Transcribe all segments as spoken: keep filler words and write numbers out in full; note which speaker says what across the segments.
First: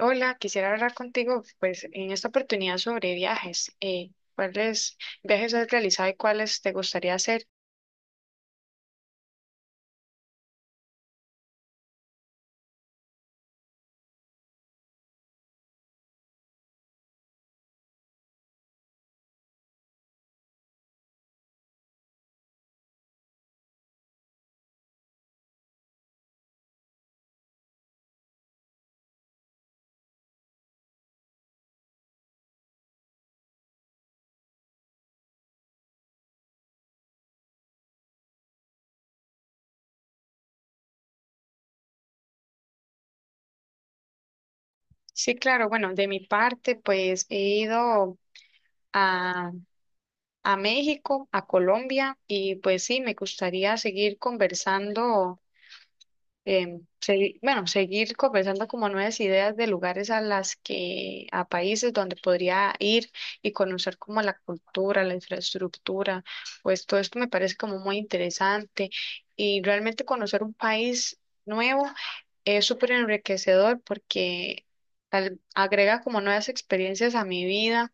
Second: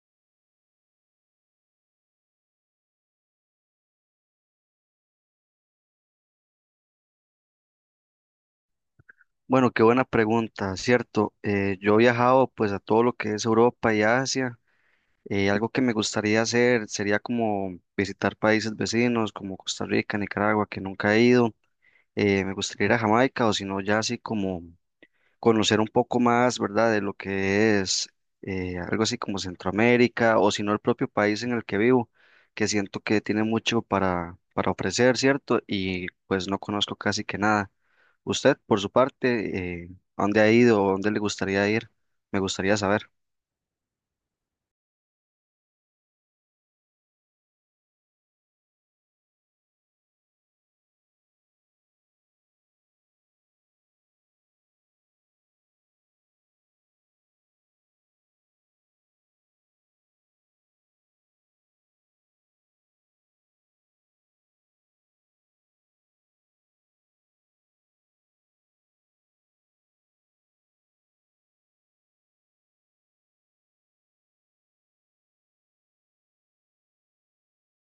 Speaker 1: Hola, quisiera hablar contigo, pues, en esta oportunidad sobre viajes. Eh, ¿cuáles viajes has realizado y cuáles te gustaría hacer?
Speaker 2: Bueno, qué buena pregunta, cierto. Eh, yo he viajado pues a todo lo que es Europa y Asia. Eh, algo que me gustaría hacer sería como visitar países vecinos como Costa Rica, Nicaragua, que nunca he ido. Eh, me gustaría ir a Jamaica o si no ya así como conocer un poco más, ¿verdad? De lo que es eh, algo así como Centroamérica o si no el propio país en el que vivo, que siento que tiene mucho para, para ofrecer, ¿cierto? Y pues no conozco casi que nada. Usted, por su parte, eh, ¿a ¿dónde ha ido o dónde le gustaría ir? Me gustaría saber.
Speaker 1: Sí, claro, bueno, de mi parte, pues, he ido a, a México, a Colombia, y pues sí, me gustaría seguir conversando em, segui- bueno, seguir conversando como nuevas ideas de lugares a las que, a países donde podría ir y conocer como la cultura, la infraestructura, pues todo esto me parece como muy interesante y realmente conocer un país nuevo es súper enriquecedor porque al- agrega como nuevas experiencias a mi vida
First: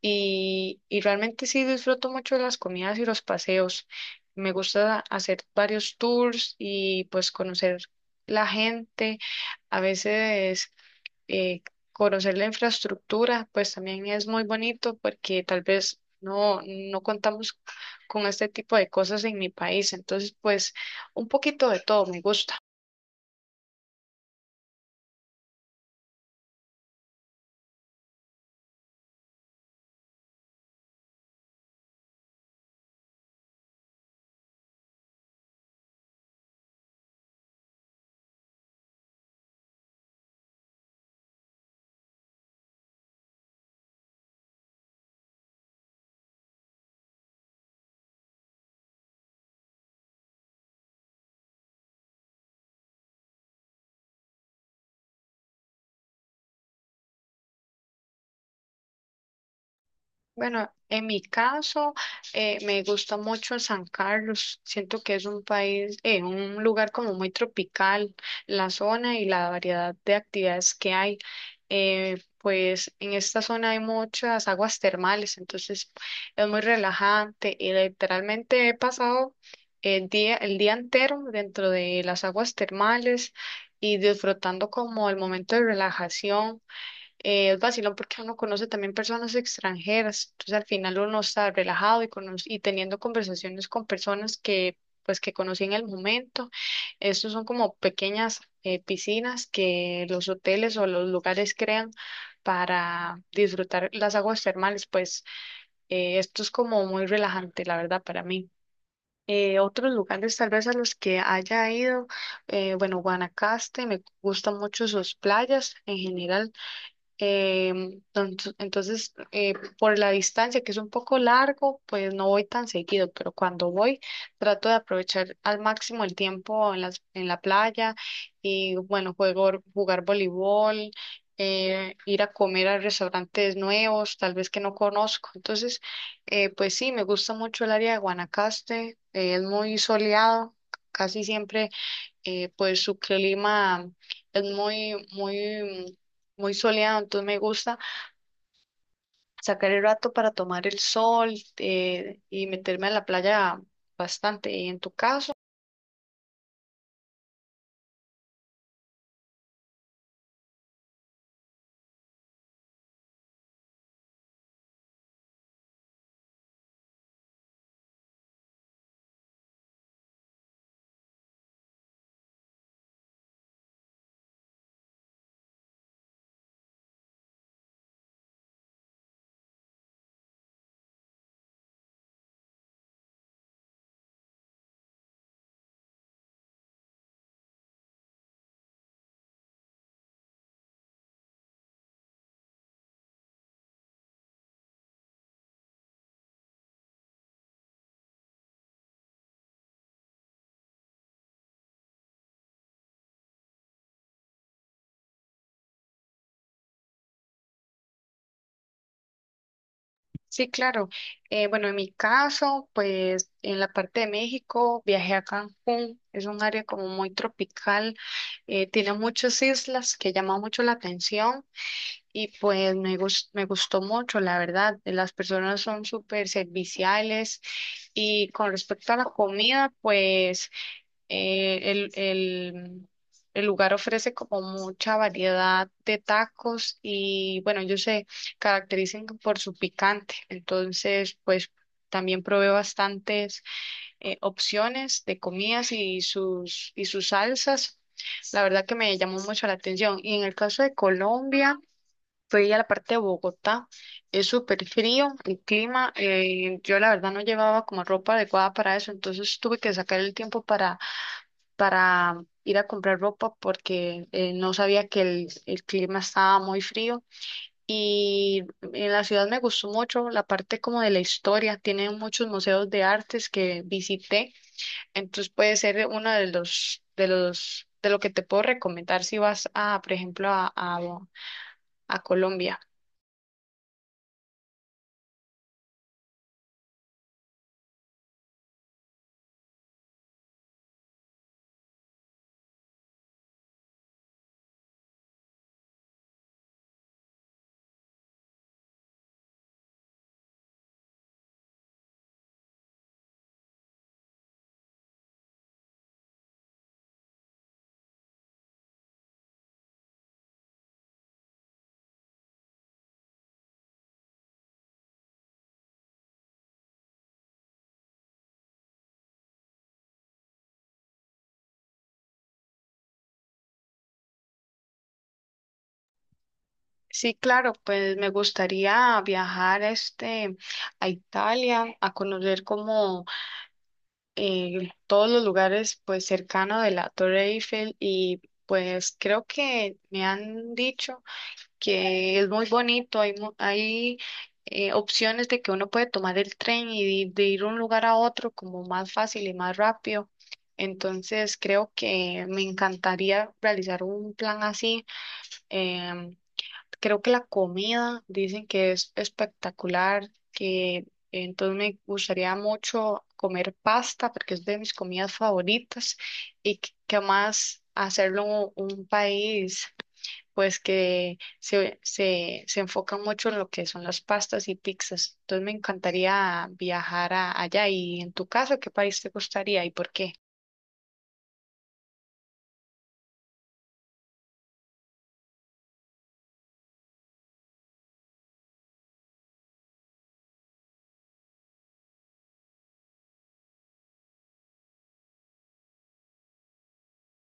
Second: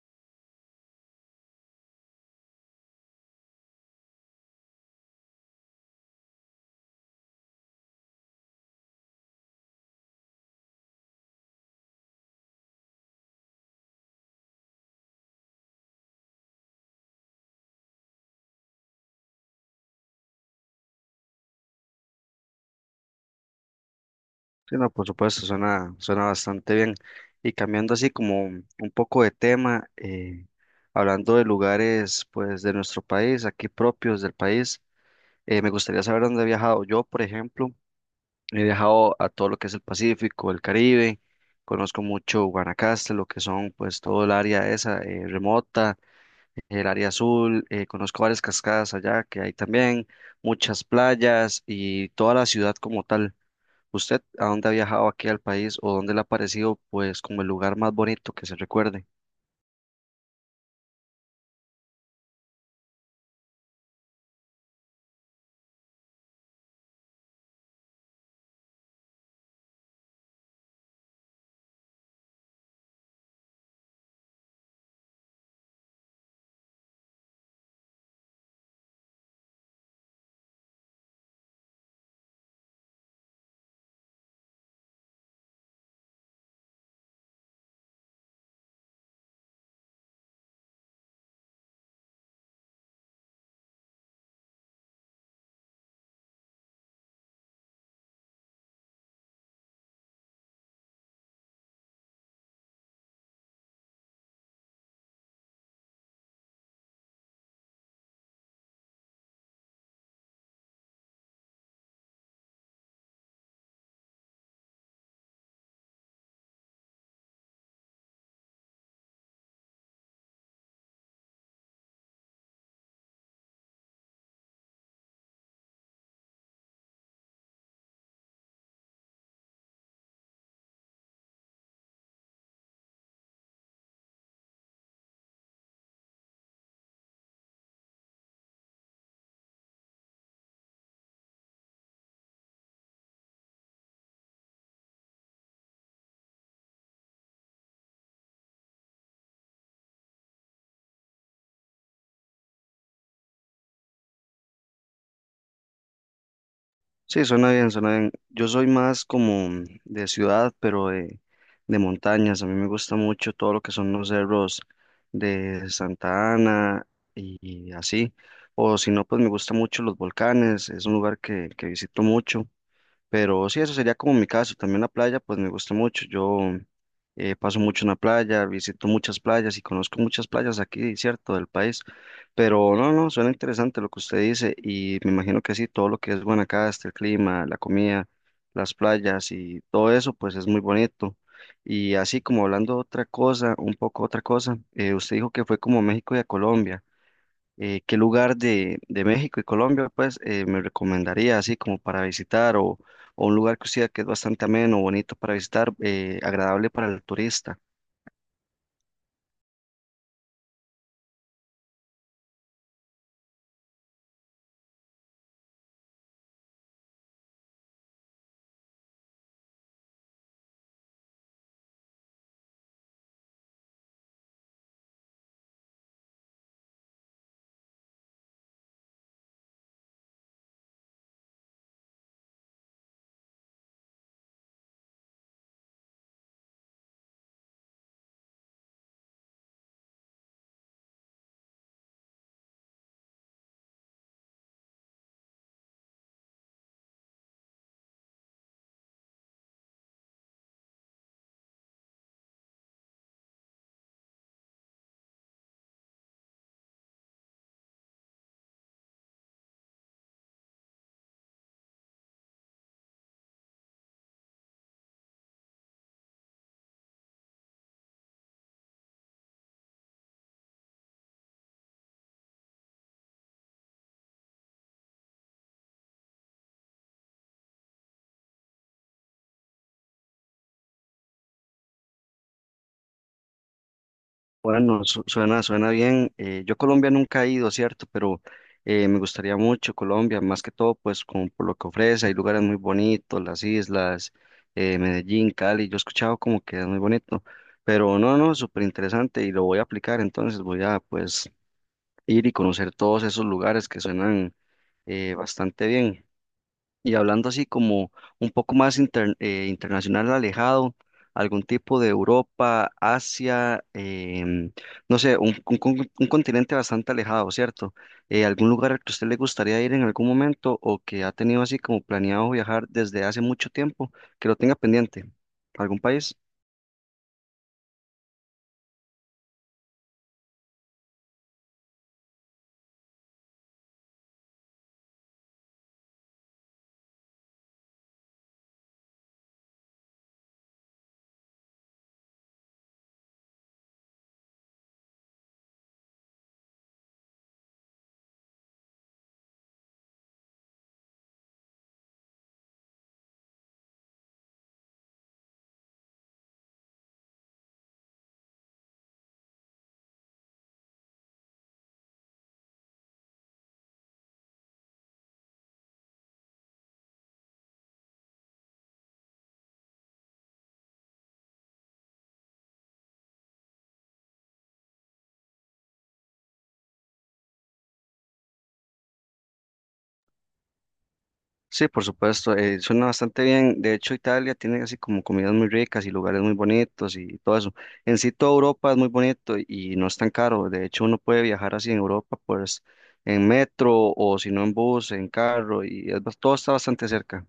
Speaker 1: y, y realmente sí disfruto mucho de las comidas y los paseos. Me gusta hacer varios tours y pues conocer la gente. A veces eh, conocer la infraestructura pues también es muy bonito porque tal vez no, no contamos con este tipo de cosas en mi país. Entonces pues un poquito de todo me gusta.
Speaker 2: Sí, no, por supuesto, suena, suena bastante bien. Y cambiando así como un un poco de tema, eh, hablando de lugares pues de nuestro país, aquí propios del país, eh, me gustaría saber dónde he viajado. Yo, por ejemplo, he viajado a todo lo que es el Pacífico, el Caribe, conozco mucho Guanacaste, lo que son pues todo el área esa eh, remota, el área azul, eh, conozco varias cascadas allá que hay también, muchas playas y toda la ciudad como tal. ¿Usted a dónde ha viajado aquí al país o dónde le ha parecido pues como el lugar más bonito que se recuerde?
Speaker 1: Bueno, en mi caso, eh, me gusta mucho San Carlos. Siento que es un país, eh, un lugar como muy tropical, la zona y la variedad de actividades que hay. Eh, pues en esta zona hay muchas aguas termales, entonces es muy relajante y literalmente he pasado el día, el día entero dentro de las aguas termales y disfrutando como el momento de relajación, eh, es vacilón porque uno conoce también personas extranjeras, entonces al final uno está relajado y, cono- y teniendo conversaciones con personas que pues que conocí en el momento. Estos son como pequeñas eh, piscinas que los hoteles o los lugares crean para disfrutar las aguas termales, pues eh, esto es como muy relajante, la verdad, para mí. Eh, otros lugares tal vez a los que haya ido, eh, bueno, Guanacaste, me gustan mucho sus playas en general. Em, entonces, entonces, eh, por la distancia, que es un poco largo, pues no voy tan seguido, pero cuando voy trato de aprovechar al máximo el tiempo en las, en la playa y bueno, juego, jugar voleibol, eh, ir a comer a restaurantes nuevos, tal vez que no conozco. Entonces, eh, pues sí, me gusta mucho el área de Guanacaste, eh, es muy soleado, casi siempre, eh, pues su clima es muy, muy, muy soleado, entonces me gusta sacar el rato para tomar el sol, eh, y meterme a la playa bastante. ¿Y en tu caso?
Speaker 2: Sí, suena bien, suena bien. Yo soy más como de ciudad, pero de, de montañas. A mí me gusta mucho todo lo que son los cerros de Santa Ana y, y así. O si no, pues me gusta mucho los volcanes. Es un lugar que, que visito mucho. Pero sí, eso sería como mi caso. También la playa, pues me gusta mucho. Yo eh, paso mucho en la playa, visito muchas playas y conozco muchas playas aquí, cierto, del país. Pero no, no, suena interesante lo que usted dice y me imagino que sí, todo lo que es Guanacaste, el clima, la comida, las playas y todo eso, pues es muy bonito. Y así como hablando otra cosa, un poco otra cosa, eh, usted dijo que fue como a México y a Colombia, eh, ¿qué lugar de, de México y Colombia, pues, eh, me recomendaría así como para visitar o, o un lugar que usted que es bastante ameno, bonito para visitar, eh, agradable para el turista?
Speaker 1: Sí, claro. Eh, bueno, en mi caso, pues en la parte de México viajé a Cancún, es un área como muy tropical, eh, tiene muchas islas que llaman mucho la atención. Y pues me gus- me gustó mucho, la verdad. Las personas son súper serviciales y con respecto a la comida, pues eh, el, el, el lugar ofrece como mucha variedad de tacos y bueno, ellos se caracterizan por su picante. Entonces, pues también probé bastantes eh, opciones de comidas y sus, y sus salsas. La verdad que me llamó mucho la atención. Y en el caso de Colombia, fui a la parte de Bogotá, es súper frío el clima, eh, yo la verdad no llevaba como ropa adecuada para eso, entonces tuve que sacar el tiempo para, para ir a comprar ropa porque eh, no sabía que el, el clima estaba muy frío y en la ciudad me gustó mucho la parte como de la historia, tiene muchos museos de artes que visité, entonces puede ser uno de los, de los, de lo que te puedo recomendar si vas a, por ejemplo, a, a a Colombia.
Speaker 2: Bueno, su- suena, suena bien. Eh, yo a Colombia nunca he ido, ¿cierto? Pero eh, me gustaría mucho Colombia, más que todo, pues, como por lo que ofrece. Hay lugares muy bonitos, las islas, eh, Medellín, Cali. Yo he escuchado como que es muy bonito. Pero no, no, súper interesante y lo voy a aplicar, entonces voy a, pues, ir y conocer todos esos lugares que suenan eh, bastante bien. Y hablando así como un poco más inter- eh, internacional, alejado, algún tipo de Europa, Asia, em, no sé, un, un con- un continente bastante alejado, ¿cierto? Eh, ¿algún lugar al que a usted le gustaría ir en algún momento o que ha tenido así como planeado viajar desde hace mucho tiempo, que lo tenga pendiente? ¿Algún país?
Speaker 1: Sí, claro, pues me gustaría viajar este a Italia a conocer como eh, todos los lugares pues cercanos de la Torre Eiffel y pues creo que me han dicho que es muy bonito, hay mu- hay eh, opciones de que uno puede tomar el tren y de, de ir de un lugar a otro como más fácil y más rápido. Entonces creo que me encantaría realizar un plan así. em, Creo que la comida dicen que es espectacular, que entonces me gustaría mucho comer pasta porque es de mis comidas favoritas y que, que más hacerlo un país pues que se, se, se enfoca mucho en lo que son las pastas y pizzas. Entonces me encantaría viajar a- allá. Y en tu caso, ¿qué país te gustaría y por qué?
Speaker 2: Sí, por supuesto, eh, suena bastante bien. De hecho, Italia tiene así como comidas muy ricas y lugares muy bonitos y todo eso. En sí, toda Europa es muy bonito y no es tan caro. De hecho, uno puede viajar así en Europa, pues en metro o si no en bus, en carro y es bas- todo está bastante cerca.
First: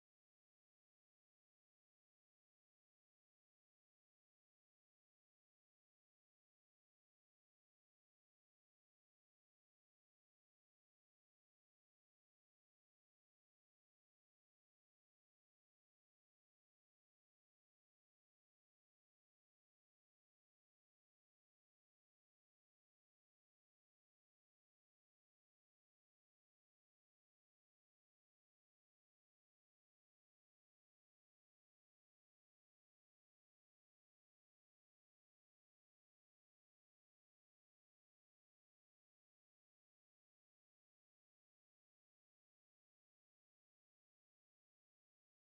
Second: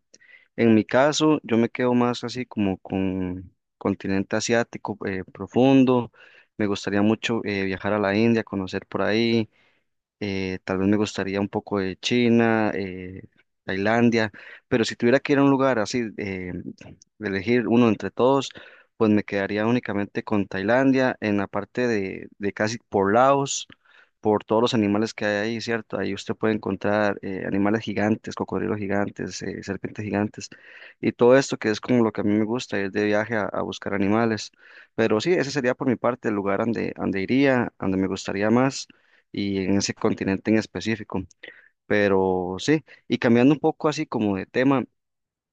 Speaker 2: En mi caso, yo me quedo más así como con continente asiático eh, profundo. Me gustaría mucho eh, viajar a la India, conocer por ahí, eh, tal vez me gustaría un poco de China, eh, Tailandia, pero si tuviera que ir a un lugar así, eh, de elegir uno entre todos, pues me quedaría únicamente con Tailandia, en la parte de, de casi por Laos, por todos los animales que hay ahí, ¿cierto? Ahí usted puede encontrar eh, animales gigantes, cocodrilos gigantes, eh, serpientes gigantes, y todo esto que es como lo que a mí me gusta, ir de viaje a, a buscar animales. Pero sí, ese sería por mi parte el lugar donde, donde iría, donde me gustaría más y en ese continente en específico. Pero sí, y cambiando un poco así como de tema,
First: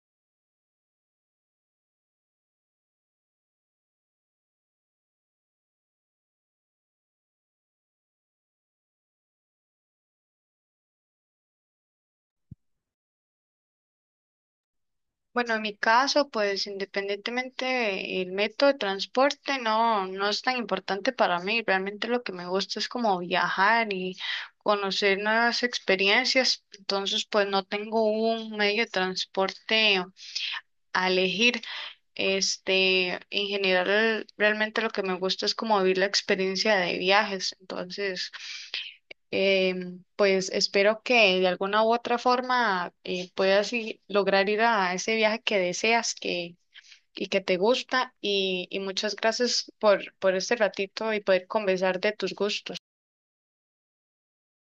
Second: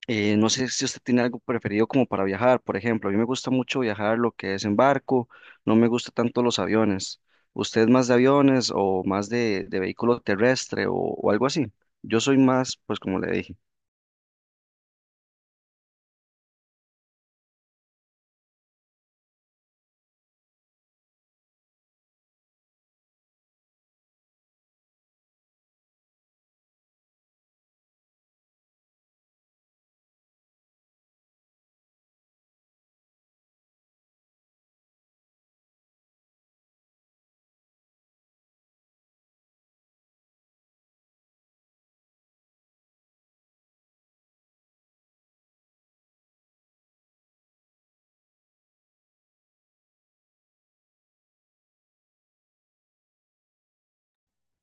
Speaker 2: eh, no sé si usted tiene algo preferido como para viajar, por ejemplo, a mí me gusta mucho viajar lo que es en barco, no me gusta tanto los aviones. ¿Usted es más de aviones o más de, de vehículo terrestre o, o algo así? Yo soy más, pues como le dije.
Speaker 1: Bueno, en mi caso, pues independientemente del método de transporte, no, no es tan importante para mí. Realmente lo que me gusta es como viajar y conocer nuevas experiencias. Entonces, pues no tengo un medio de transporte a elegir. Este, en general, realmente lo que me gusta es como vivir la experiencia de viajes. Entonces, Em, pues espero que de alguna u otra forma, eh, puedas i- lograr ir a ese viaje que deseas, que, y que te gusta, y, y muchas gracias por, por este ratito y poder conversar de tus gustos.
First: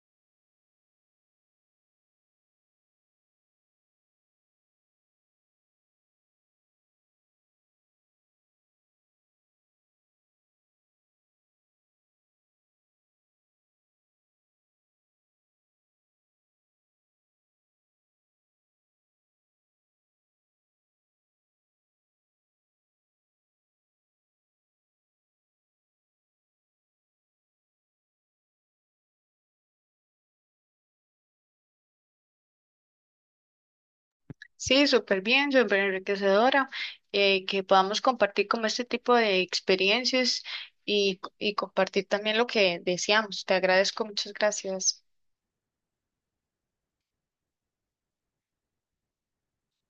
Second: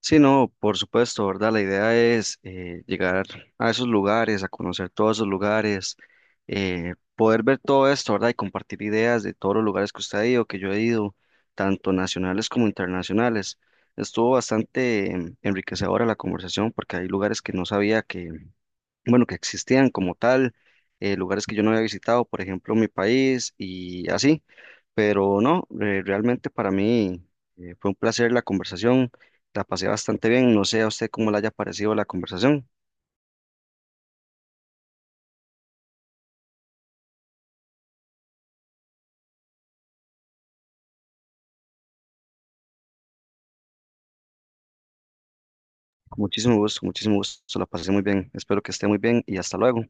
Speaker 2: Sí, no, por supuesto, ¿verdad? La idea es eh, llegar a esos lugares, a conocer todos esos lugares, eh, poder ver todo esto, ¿verdad? Y compartir ideas de todos los lugares que usted ha ido, que yo he ido, tanto nacionales como internacionales. Estuvo bastante em, enriquecedora la conversación porque hay lugares que no sabía que, bueno, que existían como tal, eh, lugares que yo no había visitado, por ejemplo, mi país y así, pero no, eh, realmente para mí eh, fue un placer la conversación, la pasé bastante bien, no sé a usted cómo le haya parecido la conversación.
Speaker 1: Sí, súper bien, súper enriquecedora, eh, que podamos compartir como este tipo de experiencias y, y compartir también lo que deseamos. Te agradezco, muchas gracias.
Speaker 2: Con muchísimo gusto, muchísimo gusto, la pasé muy bien, espero que esté muy bien y hasta luego.